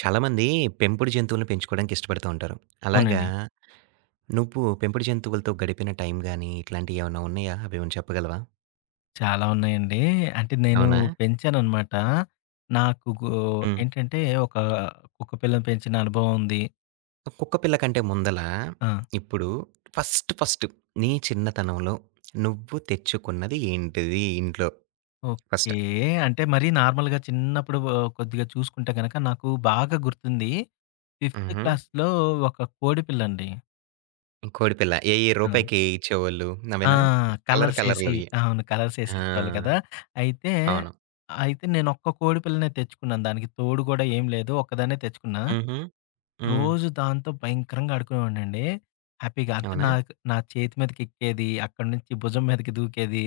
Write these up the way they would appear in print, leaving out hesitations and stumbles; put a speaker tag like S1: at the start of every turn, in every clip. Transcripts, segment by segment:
S1: చాలామంది పెంపుడు జంతువులను పెంచుకోవడానికి ఇష్టపడుతూ ఉంటారు. అలాగా,
S2: అవునండి.
S1: నువ్వు పెంపుడు జంతువులతో గడిపిన టైం గాని, ఇట్లాంటియేమన్నా ఉన్నాయా? అవేమన్నా చెప్పగలవా?
S2: చాలా ఉన్నాయండి. అంటే నేను
S1: అవునా?
S2: పెంచాననమాట. నాకు గో
S1: హ్మ్.
S2: ఏంటంటే ఒక కుక్క పిల్లని పెంచిన అనుభవం ఉంది.
S1: కుక్క పిల్ల కంటే ముందల
S2: ఆ!
S1: ఇప్పుడు ఫస్ట్, నీ చిన్నతనంలో నువ్వు తెచ్చుకున్నది ఏంటిది ఇంట్లో
S2: ఓకే.
S1: ఫస్ట్?
S2: అంటే మరీ నార్మల్‌గా చిన్నప్పుడు కొద్దిగా చూసుకుంటే గనక నాకు బాగా గుర్తుంది. ఫిఫ్త్
S1: హుహు.
S2: క్లాస్‌లో ఒక కోడిపిల్లండి.
S1: కోడి పిల్ల. ఏయి
S2: ఆ!
S1: రూపాయికి ఇచ్చేవోళ్ళు
S2: ఆ!
S1: అవేనా? కలర్
S2: కలర్స్ ఏసి
S1: కలర్‌లవి.
S2: అవును. కలర్స్ ఏసి
S1: ఆ!
S2: ఇచ్చేవాళ్ళు కదా! అయితే,
S1: అవును.
S2: అయితే నేను ఒక్క కోడిపిల్లనే తెచ్చుకున్నాను. దానికి తోడు గూడా ఏం లేదు. ఒక్కదాన్నే తెచ్చుకున్నా.
S1: హుహు. హ్మ్.
S2: రోజు దాంతో భయంకరంగా ఆడుకునేవాడినండి. హ్యాపీగా. అంటే
S1: అవునా?
S2: నాకు నా చేతి మీదకెక్కేది, అక్కడి నుంచి భుజం మీదకి దూకేది.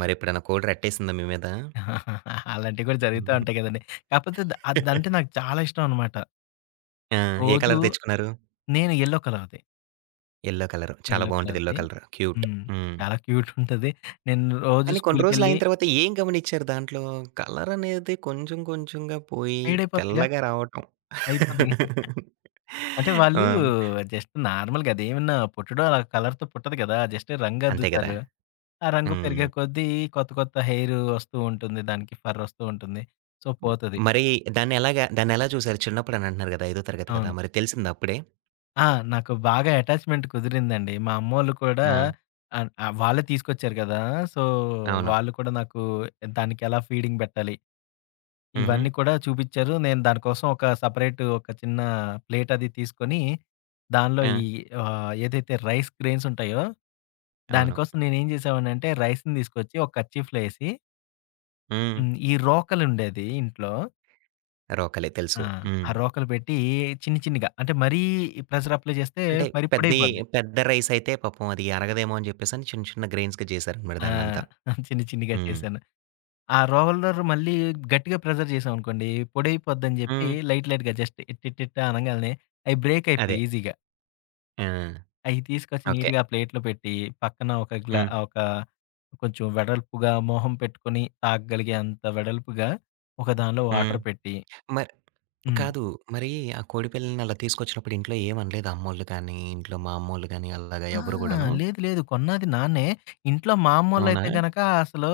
S1: మరెప్పుడన్నా కోడి రట్టేసిందా మీ మీద?
S2: అలాంటివి కూడా జరుగుతా ఉంటాయి కదండీ. కాకపోతే అదంటే నాకు చాలా ఇష్టం అనమాట.
S1: ఆ! ఏ
S2: రోజు
S1: కలర్ తెచ్చుకున్నారు?
S2: నేను యెల్లో కలర్‌ది.
S1: Yellow colour. చాలా
S2: యెల్లో
S1: బావుంటది యెల్లో
S2: కలర్‌ది.
S1: కలర్. క్యూట్.
S2: హ్మ్.
S1: హ్మ్.
S2: చాలా క్యూట్ ఉంటది. నేను రోజు
S1: కానీ కొన్ని
S2: స్కూల్‌కెళ్ళి
S1: రోజులయిన తర్వాత ఏం గమనిచ్చారు దాంట్లో? కలరనేది కొంచెం కొంచెంగా పోయి
S2: ఫేడయిపోద్దిగా.
S1: తెల్లగా రావటం.
S2: అయిపోద్దిగా. అంటే
S1: ఆ!
S2: వాళ్ళు జస్ట్ నార్మల్‌గా అదేమన్నా పుట్టడం అలా కలర్‌తో పుట్టదు కదా! జస్ట్
S1: అంతే గదా!
S2: రంగద్దుతారు. ఆ రంగు
S1: హ్మ్.
S2: పెరిగే కొద్దీ కొత్త కొత్త హెయిర్ వస్తూ ఉంటుంది. దానికి ఫర్ వస్తూ ఉంటుంది. సో,
S1: మ
S2: పోతది.
S1: మరి దాన్నెలాగా దాన్నెలా చూసారు? చిన్నప్పుడని అంటున్నారు గదా! ఐదో తరగతి కదా!
S2: అవును.
S1: మరి తెలిసిందా అప్పుడే?
S2: ఆ! నాకు బాగా అటాచ్‌మెంట్ కుదిరిందండి. మా అమ్మోళ్ళు కూడా
S1: ఆ!
S2: ఆహ్, ఆహ్, వాళ్ళే తీసుకొచ్చారు గదా! సో,
S1: అవును.
S2: వాళ్ళు కూడా నాకు దానికెలా ఫీడింగ్ పెట్టాలి,
S1: హుహు.
S2: ఇవన్నీ కూడా చూపిచ్చారు. నేను దానికోసం ఒక సెపరేట్ ఒక చిన్న ప్లేట్ అది తీసుకొని, దానిలో
S1: ఆ!
S2: ఈ ఏదైతే రైస్ గ్రెయిన్స్ ఉంటాయో,
S1: అవును.
S2: దానికోసం నేనేం జేసేవాడినంటే రైస్‌ని తీసుకొచ్చి ఒక కర్చీఫ్‌లో ఏసి
S1: హ్మ్.
S2: హ్మ్. ఈ రోకలుండేది ఇంట్లో.
S1: రోకలే
S2: ఆ!
S1: తెలుసు. హ్మ్.
S2: ఆ రోకలు పెట్టి చిన్ని చిన్నిగా అంటే మరీ ప్రెషర్ అప్లై చేస్తే
S1: అంటే
S2: మరి
S1: పెద్దయి
S2: పొడైపోద్ది.
S1: పెద్ద రైసయితే పాపం అది అరగదేమో అని జెప్పేసని చిన్న చిన్న గ్రెయిన్స్‌గా జేసారనమాట
S2: ఆ!
S1: దాన్నంతా.
S2: చిన్ని చిన్నిగా
S1: హ్మ్.
S2: చేశాను. ఆ రోలర్ మళ్ళీ గట్టిగా ప్రెషర్ చేశామనుకోండి పొడైపోద్దని చెప్పి
S1: హ్మ్.
S2: లైట్ లైట్‌గా జస్ట్ ఇట్ ఇట్ ఇట్ అనంగాల్నే అయి బ్రేక్
S1: అదే.
S2: అయిపోయాయి ఈజీగా.
S1: ఆ!
S2: అయి తీసుకొచ్చి
S1: ఓకే.
S2: నీట్‌గా ఆ ప్లేట్‌లో పెట్టి పక్కన ఒక
S1: హ్మ్.
S2: ఒక కొంచెం వెడల్పుగా మొహం పెట్టుకొని తాగగలిగే అంత వెడల్పుగా ఒక దానిలో
S1: హ్మ్.
S2: వాటర్ పెట్టి.
S1: మరి
S2: హ్మ్.
S1: కాదు. మరి ఆ కోడి పిల్లని అలా తీసుకొచ్చినప్పుడు ఇంట్లో ఏమనలేదా అమ్మోళ్ళు కానీ, ఇంట్లో మా అమ్మోళ్ళు కానీ అలాగా
S2: ఆ!
S1: ఎవరు గూడాను?
S2: లేదు. లేదు. కొన్నది నాన్నే. ఇంట్లో మా
S1: అవునా?
S2: అమ్మోళ్ళైతే గనక అసలు,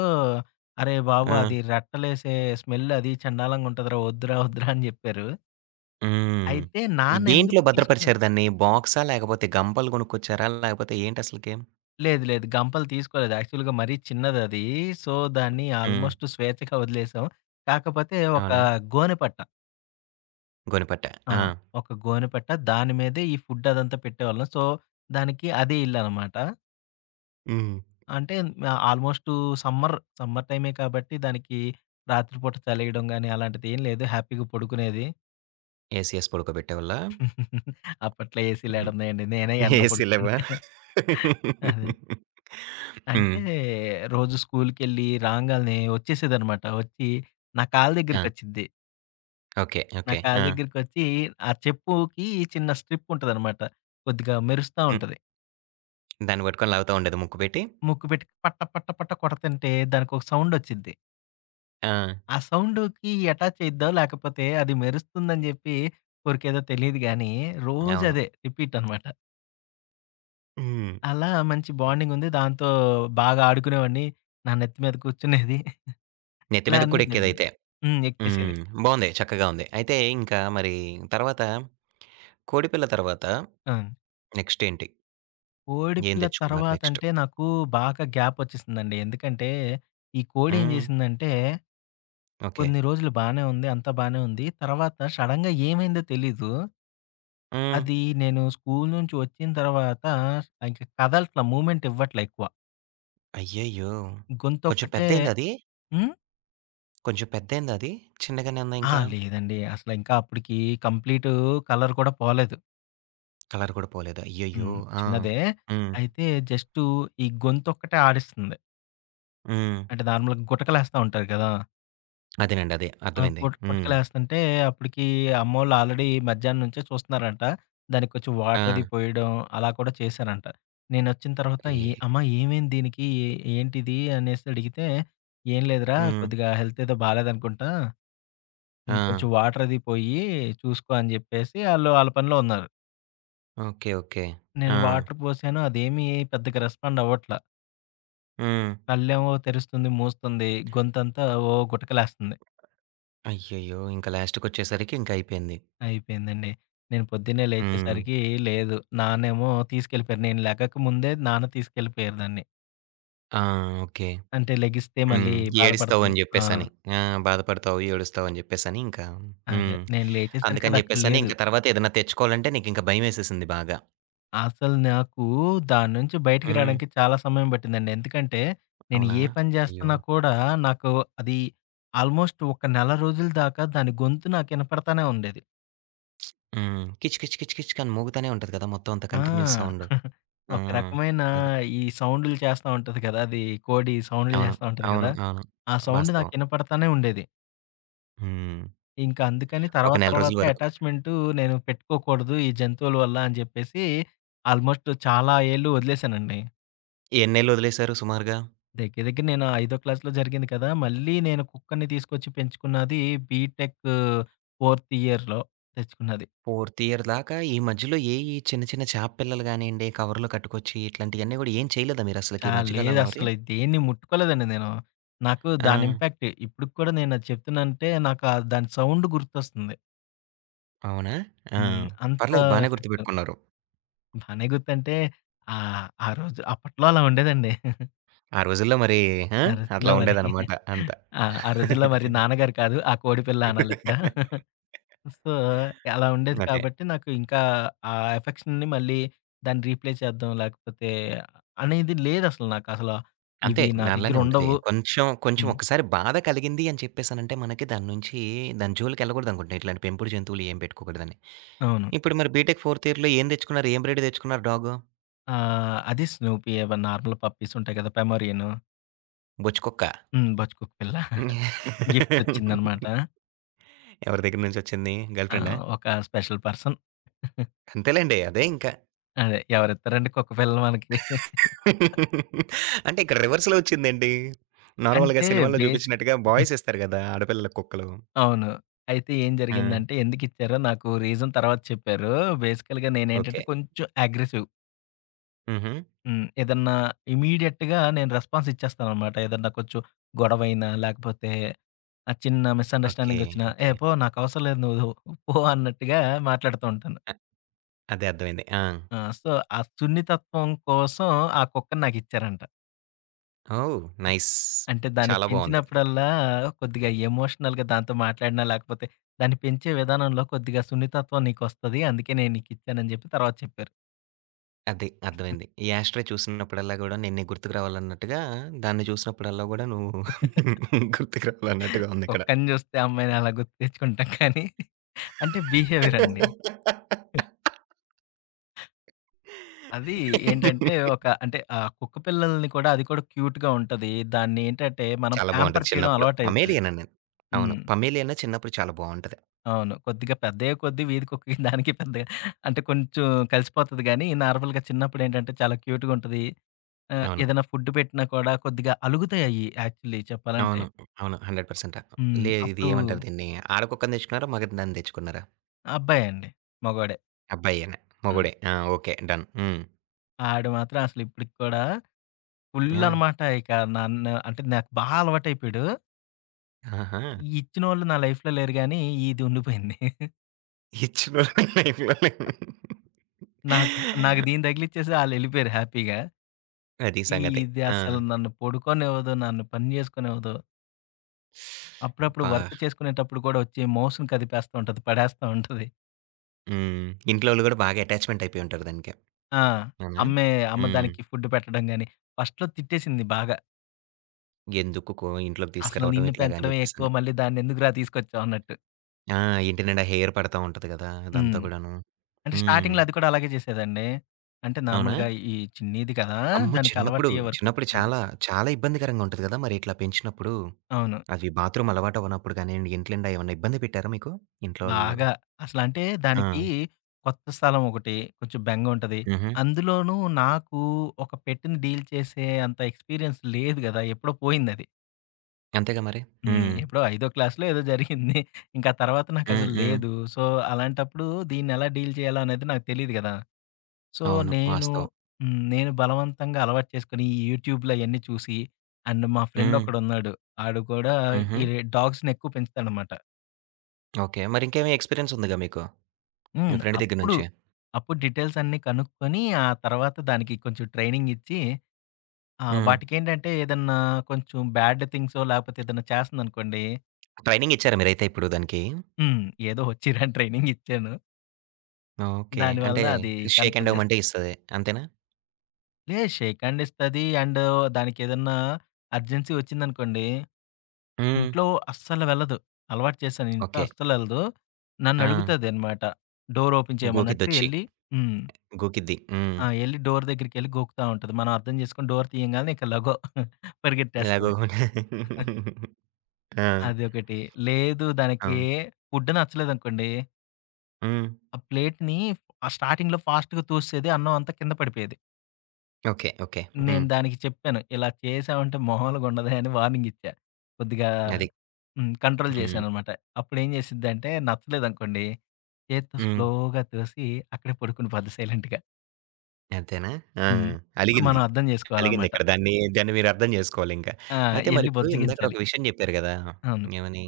S2: "అరేయ్ బాబు!
S1: ఆ!
S2: అది రెట్టలేసే స్మెల్ అది చండాలంగుంటదిరా వద్దురా, వద్దురా" అని జెప్పారు.
S1: హ్మ్.
S2: అయితే
S1: ఈ దేంట్లో
S2: నాన్నెందుకు తీసుకున్నారు.
S1: భద్రపరిచారు దాన్ని? బాక్సా? లేకపోతే గంపలు కొనుక్కొచ్చారా? లేకపోతే ఏంటసలకి?
S2: లేదు. లేదు. గంపలు తీసుకోలేదు. యాక్చువల్‌గా మరీ చిన్నదది. సో, దాన్ని
S1: హ్మ్.
S2: ఆల్మోస్ట్ స్వేచ్ఛగా వదిలేసాం. కాకపోతే ఒక
S1: అవునా?
S2: గోనెపట్ట.
S1: గోనిపట్ట.
S2: ఆ!
S1: ఆ!
S2: ఒక గోనెపట్ట దాని మీదే ఈ ఫుడ్ అదంతా పెట్టేవాళ్ళం. సో, దానికి అదే ఇల్లనమాట.
S1: హ్మ్.
S2: అంటే ఆల్మోస్టు సమ్మర్, సమ్మర్ టైమే కాబట్టి దానికి రాత్రిపూట చలేయడం గాని అలాంటిది ఏం లేదు. హ్యాపీగా పడుకునేది.
S1: ఏసి ఏసి పడుకోబెట్టేవాళ్ళా?
S2: అప్పట్లో ఏసీలు
S1: హ్మ్.
S2: ఏడున్నాయండి. నేనే ఎండలో
S1: ఏసీ
S2: పడుకునే.
S1: లేవా?
S2: అదే.
S1: హ్మ్.
S2: అంటే రోజు స్కూలుకెళ్ళి రాంగాల్నే వచ్చేసేదనమాట. వచ్చి నా కాలు
S1: ఆ!
S2: దగ్గరికొచ్చిద్ది.
S1: ఓకే.
S2: నా
S1: ఓకే.
S2: కాలు
S1: ఆ!
S2: దగ్గరికొచ్చి ఆ చెప్పుకి చిన్న స్ట్రిప్ ఉంటదనమాట. కొద్దిగా మెరుస్తా
S1: హ్మ్.
S2: ఉంటది.
S1: దాన్ని పట్టుకొని లాగుతా ఉండేది ముక్కు పెట్టి.
S2: ముక్కు పెట్టి పట్ట పట్ట పట్ట కొడతంటే దానికొక సౌండొచ్చిద్ది.
S1: ఆ!
S2: ఆ సౌండుకి అటాచ్ చేద్దాం. లేకపోతే అది మెరుస్తుందని జెప్పి ఊరికేదో తెలీదు గానీ,
S1: అవును.
S2: రోజదే రిపీట్ అనమాట.
S1: హ్మ్.
S2: అలా మంచి బాండింగ్ ఉంది. దాంతో బాగా ఆడుకునేవాడిని. నా నెత్తి మీద కూర్చునేది.
S1: నెత్తి
S2: ఇలా
S1: మీదకి
S2: అన్నీ
S1: కూడా
S2: జరిగేది.
S1: ఎక్కేదైతే.
S2: హ్మ్. ఎక్కేసేది.
S1: హ్మ్. బావుంది. చక్కగా ఉంది. అయితే ఇంకా మరి తర్వాత కోడిపిల్ల తర్వాత
S2: ఆ!
S1: నెక్స్ట్ ఏంటి? ఏం
S2: కోడిపిల్ల
S1: తెచ్చుకున్నారు నెక్స్ట్?
S2: తర్వాతంటే నాకు బాగా గ్యాపొచ్చేసిందండి. ఎందుకంటే, ఈ కోడి ఏం
S1: హ్మ్.
S2: జేసిందంటే,
S1: ఓకే.
S2: కొన్ని రోజులు బానే ఉంది. అంతా బానే ఉంది. తర్వాత సడెన్‌గా ఏమైందో తెలీదు.
S1: హ్మ్.
S2: అది నేను స్కూల్ నుంచి వచ్చిన తర్వాత ఇంక కదలట్ల మూవ్‌మెంట్ ఇవ్వట్ల ఎక్కువ.
S1: అయ్యయ్యో! కొంచెం
S2: గొంతొక్కటే.
S1: పెద్దయిందా అది?
S2: హ్మ్.
S1: కొంచెం పెద్దయిందా అది? చిన్నగానే ఉందా
S2: ఆ!
S1: ఇంకా?
S2: లేదండి. అసల ఇంకా అప్పటికి కంప్లీటు కలర్ కూడా పోలేదు.
S1: కలర్ కూడా పోలేదా? అయ్యయ్యో!
S2: హ్మ్.
S1: ఆ!
S2: చిన్నదే.
S1: హ్మ్.
S2: అయితే జస్టు ఈ గొంతొక్కటే ఆడిస్తుంది.
S1: హ్మ్.
S2: అంటే నార్మల్‌గా గుటకలేస్తా ఉంటారు కదా!
S1: అదేనండి. అదే.
S2: ఆ!
S1: అర్థమైంది.
S2: కుట్
S1: హ్మ్.
S2: కుట్టకలేస్తంటే అప్పటికి అమ్మోళ్ళు ఆల్రెడీ మధ్యాహ్నం నుంచే చూస్తున్నారంట. దానికి కొంచెం
S1: ఆ!
S2: వాటర్ అది పోయడం అలా కూడా చేశారంట. నేనొచ్చిన తర్వాత ఏ
S1: అయ్యి
S2: అమ్మ ఏమైంది దీనికి? ఏ ఏంటిది? అనేసి అడిగితే, "ఏం లేదురా
S1: హ్మ్.
S2: కొద్దిగా హెల్త్ ఏదో బాలేదనుకుంటా.
S1: ఆ!
S2: హ్మ్. కొంచెం వాటర్ అది పోయి చూసుకో" అని చెప్పేసి ఆళ్ళు ఆళ్ళ పనిలో ఉన్నారు.
S1: ఓకే. ఓకే.
S2: నేను
S1: ఆ!
S2: వాటర్ పోసాను. అదేమీ పెద్దగా రెస్పాండ్ అవ్వట్ల.
S1: హ్మ్.
S2: కళ్ళేమో తెరుస్తుంది, మూస్తుంది. గొంతంతా ఓ గుటకలేస్తంది.
S1: అయ్యయ్యో! ఇంకా లాస్ట్‌కి వచ్చేసరికి ఇంక లాస్ట్‌కొచ్చేసరికి ఇంకయిపోయింది.
S2: అయిపోయిందండి. నేను పొద్దున్నే
S1: హ్మ్.
S2: లేచేసరికి లేదు. నాన్నేమో తీసుకెళ్ళిపోయారు. నేను లెగక ముందే నాన్న తీసుకెళ్ళిపోయారు దాన్ని.
S1: ఆ! ఓకే.
S2: అంటే లెగిస్తే
S1: హ్మ్.
S2: మళ్ళీ బాధపడతాను.
S1: ఏడుస్తావని
S2: ఆ!
S1: జెప్పేసని. ఆ! బాధపడతావు, ఏడుస్తావని జెప్పేసని ఇంకా
S2: అదే.
S1: హ్మ్.
S2: నేను లేచేసరికి
S1: అందుకని
S2: అదక్కడ
S1: జెప్పేసని
S2: లేదు.
S1: ఇంక తర్వాత ఏదన్నా తెచ్చుకోవాలంటే నీకింక భయమేసేసింది బాగా.
S2: అసలు నాకు దాని నుంచి బయటికి
S1: హ్మ్.
S2: రాడానికి చాలా సమయం పట్టిందండి. ఎందుకంటే నేను
S1: అవునా?
S2: ఏ పని
S1: అయ్యో!
S2: జేస్తున్నా కూడా నాకు అది ఆల్మోస్ట్ ఒక నెల రోజుల దాకా దాని గొంతు నాకు ఇనపడతానే ఉండేది.
S1: హ్మ్. కిచ్ కిచ్ కిచ్ కిచ్ అని మోగుతానే ఉంటది కదా! మొత్తం అంతా
S2: ఆ!
S1: Continuous sound. ఆ!
S2: ఒక రకమైన
S1: అది.
S2: ఈ సౌండులు చేస్తా ఉంటది కదా! అది కోడి సౌండులు
S1: అవును.
S2: చేస్తా ఉంటది
S1: అవును.
S2: కదా!
S1: అవును.
S2: ఆ సౌండ్
S1: వాస్తవం.
S2: నాకినపడతానే ఉండేది.
S1: హ్మ్.
S2: ఇంకా అందుకని
S1: ఒక
S2: తర్వాత
S1: నెల
S2: తర్వాత
S1: రోజుల వరకు.
S2: అటాచ్‌మెంటు నేను పెట్టుకోకూడదు ఈ జంతువుల వల్ల అని చెప్పేసి ఆల్మోస్ట్ చాలా ఏళ్ళు వదిలేసానండి.
S1: ఎన్నేళ్లు వదిలేశారు సుమారుగా?
S2: దగ్గర దగ్గర నేను ఐదో క్లాస్‌లో జరిగింది కదా! మళ్ళీ నేను కుక్కని తీసుకొచ్చి పెంచుకున్నది బీటెక్ ఫోర్త్ ఇయర్‌లో తెచ్చుకున్నది.
S1: 4థ్ ఇయర్ దాకా ఈ మధ్యలో ఏ ఈ చిన్న చిన్న చేప పిల్లలు గానియండి, కవర్‌లో కట్టుకొచ్చి ఇట్లాంటియన్నీ గూడా ఏం చేయలేదా మీరసలకి
S2: ఆ!
S1: ఈ మధ్య కాలంలో మరి?
S2: లేదసలు దేన్ని ముట్టుకోలేదండి నేను. నాకు
S1: ఆ!
S2: దాని ఇంపాక్ట్ ఇప్పటికి కూడా నేనది చెప్తున్నానంటే నాకు ఆ దాని సౌండ్ గుర్తొస్తుంది.
S1: అవునా? ఆ!
S2: హ్మ్. అంత
S1: పర్లేదు బానే
S2: ఎఫెక్ట్.
S1: గుర్తుపెట్టుకున్నారు.
S2: భలే గుర్తంటే ఆ రోజు అప్పట్లో అలా ఉండేదండి.
S1: ఆ రోజుల్లో మరి ఆ!
S2: ఆ రోజుల్లో
S1: అట్లా
S2: మరి.
S1: ఉండేదనమాట అంతా.
S2: ఆ! ఆ రోజుల్లో మరి నాన్నగారు కాదు, ఆ కోడిపిల్ల అనాలిక్కడ. సో, అలా ఉండేది
S1: అదే.
S2: కాబట్టి నాకు ఇంకా ఆ ఎఫెక్షన్‌ని మళ్ళీ దాన్ని రీప్లే చేద్దాం లేకపోతే అనేది లేదసలు నాకు అసల.
S1: అంతే.
S2: ఇవి నా దగ్గర
S1: అలానే ఉంటది.
S2: ఉండవు.
S1: కొంచెం, కొంచెం
S2: హ్మ్.
S1: ఒక్కసారి బాధ కలిగింది అని చెప్పేసనంటే మనకి దాని నుంచి దాని జోలికెళ్ళకూడదనుకుంటా. ఇట్లాంటి పెంపుడు జంతువులు ఏం పెట్టుకోకూడదని.
S2: అవును.
S1: ఇప్పుడు మరి బీటెక్ 4థ్ ఇయర్‌లో ఏం తెచ్చుకున్నారు? ఏం బ్రీడ్ తెచ్చుకున్నారు డాగు?
S2: ఆ! అది స్నూపీ ఏవో నార్మల్ పప్పీస్ ఉంటాయి కదా! పెమోరియను.
S1: బొచ్చుకుక్క.
S2: హ్మ్. బచ్‌కుక్ పిల్ల. గిఫ్ట్ వచ్చిందనమాట.
S1: ఎవరి దగ్గర నుంచొచ్చింది? గర్ల్
S2: ఆ!
S1: ఫ్రెండా?
S2: ఒక స్పెషల్ పర్సన్.
S1: అంతేలెండి. అదే ఇంకా.
S2: అదే ఎవరిస్తారండి కుక్క పిల్లలు మనకి.
S1: అంటే ఇక్కడ రివర్స్‌లో వచ్చిందేంటి? నార్మల్‌గా
S2: అంటే
S1: సినిమాల్లో
S2: బేసిక్
S1: చూపించినట్టుగా బాయ్స్ ఇస్తారు గదా! ఆడపిల్లలకి కుక్కలు.
S2: అవును. అయితే ఏం
S1: ఆ!
S2: జరిగిందంటే ఎందుకిచ్చారో నాకు రీజన్ తర్వాత చెప్పారు. బేసికల్‌గా నేనేంటంటే
S1: ఓకే.
S2: కొంచెం అగ్రెసివ్.
S1: హుహు.
S2: హ్మ్. ఏదన్నా ఇమ్మీడియేట్‌గా నేను రెస్పాన్స్ ఇచ్చేస్తాననమాట. ఏదన్నా కొంచెం గొడవైనా, లేకపోతే ఆ చిన్న
S1: ఓకే.
S2: మిస్‌అండర్‌స్టాండింగ్ వచ్చినా, "ఏ
S1: ఓకే.
S2: పో నాకవసరం లేదు నువ్వు పో" అన్నట్టుగా మాట్లాడుతూ ఉంటాను.
S1: అ అదే అర్థమైంది. ఆ!
S2: ఆ! సో, ఆ సున్నితత్వం కోసం ఆ కుక్కని నాకిచ్చారంట.
S1: ఓహ్! నైస్.
S2: అంటే దాన్ని
S1: చాలా బావుంది.
S2: పెంచినప్పుడల్లా కొద్దిగా ఎమోషనల్‌గా దాంతో మాట్లాడినా, లేకపోతే దాన్ని పెంచే విధానంలో కొద్దిగా సున్నితత్వం నీకొస్తది. అందుకే నేను నీకిచ్చానని జెప్పి తర్వాత చెప్పారు.
S1: అది అర్థమైంది. ఈ 'యాష్‌ట్రే' చూసినప్పుడల్లా గూడా నేను నీకు గుర్తుకు రావాలన్నట్టుగా, దాన్ని చూసినప్పుడల్లా గూడా నువ్వు గుర్తుకు రావాలన్నట్టుగా ఉందిక్కడ.
S2: కుక్కని జూస్తే అమ్మాయిని అలా గుర్తు తెచ్చుకుంటాం కానీ, అంటే బిహేవియర్ అండి. అది ఏంటంటే ఒక అంటే ఆ కుక్క పిల్లల్ని కూడా అది కూడా క్యూట్‌గా ఉంటది. దాన్ని ఏంటంటే మనం
S1: చాలా
S2: ప్యాంపర్
S1: బావుంటది
S2: చేయడం
S1: చిన్నప్పుడు.
S2: అలవాటయితది.
S1: 'పమేలియన్' అని. అవును.
S2: హ్మ్.
S1: 'పమేలియన్' చిన్నప్పుడు చాలా బావుంటది.
S2: అవును. కొద్దిగా పెద్దయ్యే కొద్దీ వీధి కుక్కకి దానికి పెద్దగా అంటే కొంచెం కలిసిపోతది గానీ, నార్మల్‌గా చిన్నప్పుడేంటంటే చాలా క్యూట్‌గా ఉంటది.
S1: అవును.
S2: ఏదైనా ఫుడ్ పెట్టినా కూడా కొద్దిగా అలుగుతాయి అయి యాక్చువల్లీ చెప్పాలంటే.
S1: అవును. అవును. 100%
S2: హ్మ్.
S1: లే ఇది
S2: అప్పుడు
S1: ఏమంటారు దీన్ని? ఆడకుక్కని తెచ్చుకున్నారా? మగదాన్ని తెచ్చుకున్నారా?
S2: అబ్బాయే అండి. మగవాడే.
S1: అబ్బాయేనా?
S2: ఆ!
S1: మొగుడే. ఆ! ఓకే. డన్. హ్మ్.
S2: ఆడు మాత్రం అసలు ఇప్పటికి కూడా ఫుల్
S1: ఆ!
S2: అనమాట. ఇక నన్ను అంటే నాకు బాగా అలవాటయిపోయాడు.
S1: ఆహా!
S2: ఇచ్చినోళ్ళు నా లైఫ్‌లో లేరు గానీ, ఇది ఉండిపోయింది.
S1: ఇచ్చినోళ్ళే లైఫ్‌లోనే.
S2: నాకు నాకు దీన్ని తగిలిచ్చేసి ఆళ్ళెళ్ళిపోయారు హ్యాపీగా.
S1: అది సంగతి.
S2: ఇది
S1: ఆ!
S2: అసలు నన్ను పడుకోనివ్వదు, నన్ను పని జేసుకోనివ్వదు. అప్పుడప్పుడు
S1: అబ్బా!
S2: వర్క్ చేసుకునేటప్పుడు కూడా వచ్చి మౌస్‌ని కదిపేస్తా ఉంటది, పడేస్తా ఉంటది.
S1: హ్మ్. ఇంట్లోళ్ళు గూడా బాగా అటాచ్‌మెంట్ అయిపోయి ఉంటారు దానికి.
S2: ఆ!
S1: అవునా?
S2: అమ్మే అమ్మ
S1: హ్మ్.
S2: దానికి ఫుడ్ పెట్టడం గాని, ఫస్ట్‌లో తిట్టేసింది బాగా.
S1: ఎందుకు కో ఇంట్లోకి
S2: అసలు
S1: తీసుకురావటం
S2: నిన్ను
S1: ఇట్లాగా అని
S2: పెంచడమే ఎక్కువ,
S1: చెప్పేసని.
S2: మళ్ళీ దాన్నెందుకురా తీసుకొచ్చావు అన్నట్టు.
S1: ఆ! ఇంటి నిండా హెయిర్ పడతా ఉంటది గదా!
S2: హ్మ్.
S1: అదంతా గూడాను.
S2: అంటే
S1: హ్మ్.
S2: స్టార్టింగ్‌లో అది కూడా అలాగే చేసేదండి. అంటే
S1: అవునా?
S2: నార్మల్‌గా ఈ చిన్నీది కదా!
S1: అమ్మో!
S2: దానికి
S1: చిన్నప్పుడు,
S2: అలవాటయ్యే వరకు.
S1: చిన్నప్పుడు
S2: హ్మ్.
S1: చాలా, చాలా ఇబ్బందికరంగా ఉంటది గదా! మరి ఇట్లా పెంచినప్పుడు.
S2: అవును.
S1: అవి బాత్రూమ్ అలవాటు అవ్వనప్పుడు గానియండి, ఇంటి నిండా ఏమన్నా ఇబ్బంది పెట్టారా మీకు? ఇంట్లో వాళ్ళు?
S2: బాగా. అసలంటే
S1: ఆ!
S2: దానికి కొత్త స్థలం ఒకటి, కొంచెం బెంగుంటది.
S1: హుహు.
S2: అందులోనూ నాకు ఒక పెట్‌ని డీల్ చేసే అంత ఎక్స్‌పీరియన్స్ లేదు గదా! ఎప్పుడో పోయిందది.
S1: అంతేగా మరి.
S2: హ్మ్.
S1: హ్మ్.
S2: ఎప్పుడో ఐదో క్లాస్‌లో ఏదో జరిగింది. ఇంకా తర్వాత
S1: హ్మ్.
S2: నాకసలు
S1: హ్మ్.
S2: లేదు. సో, అలాంటప్పుడు దీన్నెలా డీల్ చేయాలో అనేది నాకు తెలీదు గదా! సో,
S1: అవును.
S2: నేను
S1: వాస్తవం.
S2: నేను బలవంతంగా అలవాటు చేసుకొని ఈ యూట్యూబ్‌లో అయన్నీ చూసి అండ్ మా ఫ్రెండ్
S1: హ్మ్.
S2: ఒకడున్నాడు. ఆడు కూడా
S1: హుహు.
S2: ఈ డాగ్స్‌ని ఎక్కువ పెంచుతాడనమాట.
S1: ఓకే. మరింకేమి ఎక్స్‌పీరియన్స్ ఉందిగా మీకు? మీ
S2: హ్మ్.
S1: ఫ్రెండ్ దగ్గర
S2: అప్పుడు,
S1: నుంచి.
S2: అప్పుడు డీటెయిల్స్ అన్నీ కనుక్కొని, ఆ తర్వాత దానికి కొంచెం ట్రైనింగ్ ఇచ్చి,
S1: హ్మ్.
S2: వాటికేంటంటే ఏదన్నా కొంచెం బ్యాడ్ థింగ్సో, లేకపోతే ఏదన్నా చేస్తందనుకోండి.
S1: ట్రైనింగ్ ఇచ్చారా మీరైతే ఇప్పుడు దానికి?
S2: హ్మ్. ఏదో వచ్చిరాని ట్రైనింగ్ ఇచ్చాను.
S1: ఓకే.
S2: దానివల్ల
S1: అంటే
S2: అది
S1: షేక్ హ్యాండ్
S2: కంట్రోల్
S1: ఇవ్వమంటే
S2: చేస్తుంది.
S1: ఇస్తది. అంతేనా?
S2: లేదు షేక్ హ్యాండ్ ఇస్తది. అండ్ దానికేదన్నా అర్జెన్సీ వచ్చిందనుకోండి,
S1: హ్మ్.
S2: ఇంట్లో అస్సలు వెళ్ళదు. అలవాటు చేశాను. ఇంట్లో
S1: ఓకే.
S2: అస్సలెళ్ళదు.
S1: ఆ!
S2: నన్నడుగుతదనమాట. డోర్ ఓపెన్ చేయమన్నట్టు
S1: గోకిద్దొచ్చి.
S2: ఎళ్లి. హ్మ్.
S1: గోకిద్ది. హ్మ్.
S2: ఆ! ఎళ్లి డోర్ దగ్గరికెళ్లి గోకుతా ఉంటది. మనం అర్థం చేసుకొని డోర్ తీయంగాల్నే ఇక లగో
S1: ఇలా
S2: పరిగెత్తేస్తది.
S1: గోకుం ఆ!
S2: అదొకటి. లేదు దానికి
S1: అవును.
S2: ఫుడ్ నచ్చలేదనుకోండి,
S1: హ్మ్.
S2: ఆ ప్లేట్‌ని ఆ స్టార్టింగ్‌లో ఫాస్ట్‌గా తూసేది. అన్నం అంతా కింద పడిపోయేది.
S1: ఓకే. ఓకే.
S2: నేను
S1: హ్మ్.
S2: దానికి చెప్పాను. ఇలా చేశావంటే మామూలుగా ఉండదే అని వార్నింగ్ ఇచ్చా. కొద్దిగా
S1: అది.
S2: హ్మ్. కంట్రోల్
S1: హ్మ్.
S2: చేశాననమాట. అప్పుడేం చేసిద్దంటే నచ్చలేదనుకోండి, చేత్తో
S1: హ్మ్.
S2: స్లోగా తోసి అక్కడే పడుకుని పోద్ది సైలెంట్‌గా.
S1: అంతేనా? ఆ!
S2: హ్మ్. అప్పుడు మనం
S1: అలిగింది.
S2: అర్థం చేసుకోవాలనమాట.
S1: అలిగిందిక్కడ. దాన్ని మీరర్థం జేసుకోవాలింక.
S2: ఆ!
S1: అయితే
S2: ఎళ్లి
S1: మరిప్పుడు ఇందాకడ
S2: బుజ్జగించాలి.
S1: ఒక విషయం జెప్పారు గదా!
S2: అవును.
S1: ఏమని?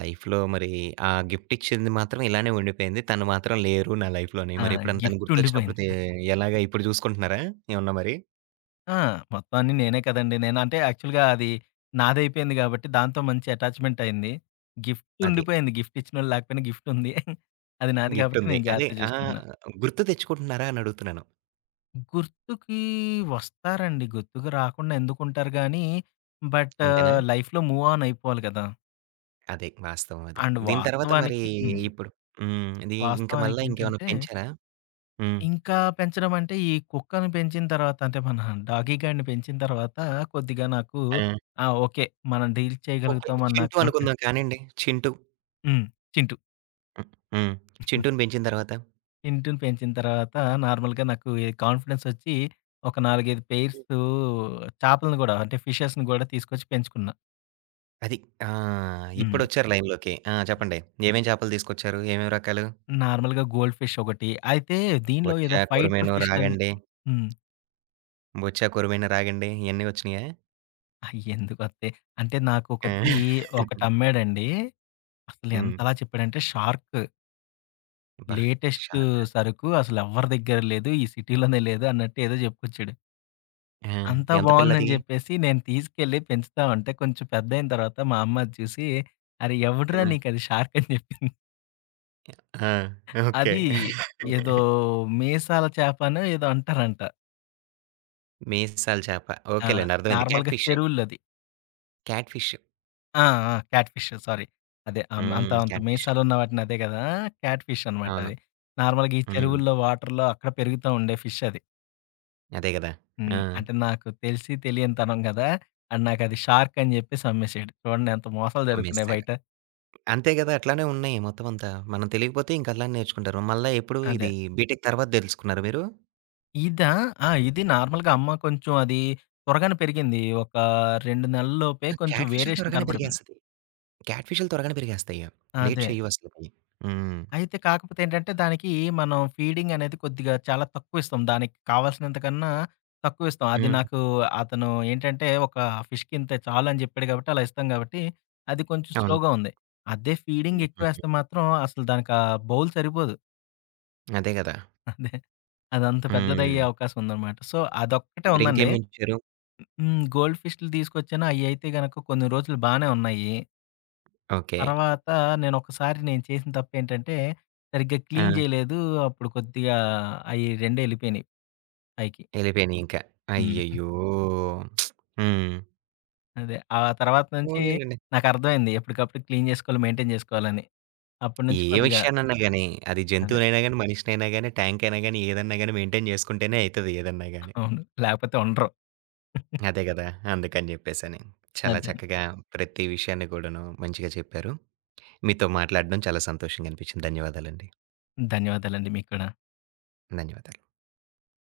S1: లైఫ్‌లో మరి ఆ గిఫ్ట్ ఇచ్చింది మాత్రం ఇలానే ఉండిపోయింది. తను మాత్రం లేరు నా లైఫ్‌లోని.
S2: ఆ!
S1: మరెప్పుడన్నా తను
S2: గిఫ్ట్
S1: గుర్తొచ్చినప్పుడు తే
S2: ఉండిపోయింది.
S1: ఎలాగ ఇప్పుడు జూసుకుంటున్నారా ఏమన్నా మరి?
S2: ఆ! మొత్తం అన్నీ నేనే కదండీ. నేను అంటే యాక్చువల్‌గా అది నాదైపోయింది గాబట్టి దాంతో మంచి అటాచ్‌మెంట్ అయింది. గిఫ్ట్
S1: అది.
S2: ఉండిపోయింది. గిఫ్ట్ ఇచ్చినోళ్ళు లేకపోయినా గిఫ్ట్ ఉంది. అది నాది కాబట్టి
S1: గిఫ్టుంది.
S2: నేను
S1: అదే
S2: జాగ్రత్తగా
S1: ఆ!
S2: జూసుకుంటున్నా.
S1: గుర్తు తెచ్చుకుంటున్నారా అనడుగుతున్నాను.
S2: గుర్తుకి వస్తారండి. గుర్తుకు రాకుండా ఎందుకుంటారు గానీ, బట్
S1: అంతేనా?
S2: లైఫ్‌లో మూవ్ ఆన్ అయిపోవాలి గదా!
S1: అదే. వాస్తవం అది.
S2: అండ్
S1: దీని హ్మ్. తర్వాత మరీ
S2: వాస్తవానికి హ్మ్.
S1: ఇప్పుడు హ్మ్. ఇది ఇంక మళ్ళా ఇంకేమన్నా
S2: వాస్తవానికేంటంటే
S1: పెంచారా? హ్మ్.
S2: ఇంకా పెంచడం అంటే, ఈ కుక్కని పెంచిన తర్వాత అంటే మన డాగీ గాడిని పెంచిన తర్వాత కొద్దిగా నాకు
S1: ఆ!
S2: ఆ! ఓకే. మనం డీల్
S1: ఓకే.
S2: చేయగలుగుతాం అన్న
S1: 'చింటూ'
S2: కాన్ఫిడెన్స్.
S1: అనుకుందాం కానియండి. 'చింటూ'
S2: హ్మ్. చింటూ.
S1: హ్మ్. హ్మ్. 'చింటూ'ని పెంచిన తర్వాత
S2: చింటూని పెంచిన తర్వాత నార్మల్‌గా నాకు ఈ కాన్ఫిడెన్స్ ఒచ్చి ఒక 4, 5 పెయిర్స్
S1: హ్మ్.
S2: చేపలను గూడా అంటే ఫిషెస్‌ని గూడా తీసుకొచ్చి పెంచుకున్నా.
S1: అది. ఆ!
S2: హ్మ్.
S1: ఇప్పుడొచ్చారు లైన్‌లోకి. ఆ! చెప్పండి. ఏమేం చేపలు తీసుకొచ్చారు? ఏమేం రకాలు?
S2: నార్మల్‌గా గోల్డ్ ఫిష్ ఒకటి. అయితే దీనిలో
S1: బొచ్చ,
S2: ఏదో ఫైటర్
S1: కొరమేను,
S2: ఫిష్‌లని.
S1: రాగండి.
S2: హ్మ్.
S1: బొచ్చ, కొరమేను, రాగండి ఇయన్నీ వచ్చినియా?
S2: అయి ఎందుకొత్తయి? అంటే
S1: ఆ!
S2: నాకొకటి ఒకటమ్మాడండి. అసలు
S1: హ్మ్.
S2: ఎంతలా చెప్పాడంటే షార్క్
S1: అబ్బా!
S2: లేటెస్టు
S1: షార్క్
S2: సరుకు అసలెవ్వరి దగ్గర లేదు. ఈ సిటీలోనే లేదు అన్నట్టు ఏదో జెప్పుకొచ్చాడు.
S1: ఆ!
S2: అంతా
S1: ఎంత
S2: బావుందని
S1: పిల్లది?
S2: జెప్పేసి నేను తీసుకెళ్ళి పెంచుతా ఉంటే కొంచెం పెద్దయిన తర్వాత మా అమ్మ అది చూసి, "అరే! ఎవడురా
S1: ఆ!
S2: నీకది షార్క్" అని జెప్పింది.
S1: ఆ! ఓకే.
S2: అది ఏదో మీసాల చేపనో ఏదో అంటారంట.
S1: మీసాల చేప.
S2: ఆ!
S1: ఓకేలేండి. అర్థమైంది. క్యాట్
S2: నార్మల్‌గా
S1: ఫిష్.
S2: చెరువుల్లోది.
S1: Cat fish.
S2: ఆ! ఆ! Cat fish sorry. అదే అంత
S1: హ్మ్.
S2: అంత
S1: క్యాట్ ఫిష్.
S2: మీసాలున్న వాటిని అదే గదా! క్యాట్ ఫిష్ అనమాట
S1: అవును.
S2: అది. నార్మల్‌గా ఈ
S1: హ్మ్.
S2: చెరువుల్లో, వాటర్‌లో అక్కడ పెరుగుతా ఉండే ఫిష్ అది.
S1: అదే గదా! ఆ!
S2: హ్మ్. అంటే నాకు తెలిసి తెలియని తనం గదా! అండ్ నాకది షార్క్ అని జెప్పేసి అమ్మేసాడు. చూడండి ఎంత మోసాలు జరుగుతున్నాయి
S1: అమ్మేస్తారు.
S2: బయట.
S1: అంతే గదా! అట్లానే ఉన్నాయి మొత్తం అంతా. మనం తెలియకపోతే ఇంక అలానే నేర్చుకుంటారు. మళ్ళా ఎప్పుడు
S2: అదే.
S1: ఇది బీటెక్ తర్వాత తెలుసుకున్నారా మీరు?
S2: ఇదా? ఆ! ఇది నార్మల్‌గా అమ్మ కొంచెం అది త్వరగానే పెరిగింది. ఒక 2 నెలల్లోపే
S1: ఆ!
S2: కొంచెం
S1: క్యాట్ ఫిష్‌లు
S2: వేరియేషన్
S1: త్వరగానే
S2: కనపడిపోయింది.
S1: పెరిగేస్తది. క్యాట్ ఫిష్‌లు త్వరగానే పెరిగేస్తాయి. లేట్
S2: అదే.
S1: చెయ్యవు అసలకి. హ్మ్.
S2: అయితే కాకపోతే ఏంటంటే, దానికి మనం ఫీడింగ్ అనేది కొద్దిగా చాలా తక్కువిస్తాం. దానికి కావాల్సినంత కన్నా తక్కువిస్తాం. అది
S1: హ్మ్.
S2: నాకు అతను ఏంటంటే, ఒక ఫిష్‌కి ఇంతే చాలని చెప్పాడు కాబట్టి, అలా ఇస్తాం కాబట్టి, అది కొంచెం
S1: అవును.
S2: స్లోగా ఉంది. అదే ఫీడింగ్
S1: హుహుహు.
S2: ఎక్కువేస్తే మాత్రం అసలు దానికా బౌల్ సరిపోదు.
S1: అదే గదా!
S2: అదే. అదంత పెద్దదయ్యే
S1: హ్మ్.
S2: అవకాశం ఉందనమాట. సో, అదొక్కటే ఉందండి.
S1: మరింకేమిచ్చారు?
S2: హ్మ్. గోల్డ్ ఫిష్‌లు తీసుకొచ్చాను. అయ్యయితే గనక కొన్ని రోజులు బానే ఉన్నాయి.
S1: ఓకే.
S2: తర్వాత నేను చేసిన తప్పేంటంటే, సరిగ్గా
S1: ఆ!
S2: క్లీన్ జేయలేదు. అప్పుడు కొద్దిగా అయి 2 ఎళ్ళిపోయినియి పైకి.
S1: ఎళ్ళిపోయినియింకా.
S2: హ్మ్.
S1: అయ్యయ్యో! హ్మ్.
S2: అదే. ఆ తర్వాత నుంచి
S1: పోనీలెండి.
S2: నాకర్థమైంది. ఎప్పటికప్పుడు క్లీన్ జేసుకోవాలి, మెయింటైన్ జేసుకోవాలని. అప్పటి
S1: ఏ
S2: నుంచి కొద్దిగా
S1: విషయాన్నైనా గాని, అది
S2: అదే.
S1: జంతువునైనా గాని, మనిషినైనా గాని, ట్యాంక్ అయినా గాని, ఏదన్నా గాని మెయింటైన్ చేసుకుంటేనే అయితది ఏదన్నా గాని.
S2: అవును. లేపోతే ఉండరు.
S1: అదే గదా! అందుకని జెప్పేసని. చాలా
S2: అదే.
S1: చక్కగా ప్రతి విషయాన్ని కూడాను మంచిగా చెప్పారు. మీతో మాట్లాడడం చాలా సంతోషంగా అనిపించింది. ధన్యవాదాలండి.
S2: ధన్యవాదాలండి మీకు కూడా.
S1: ధన్యవాదాలు.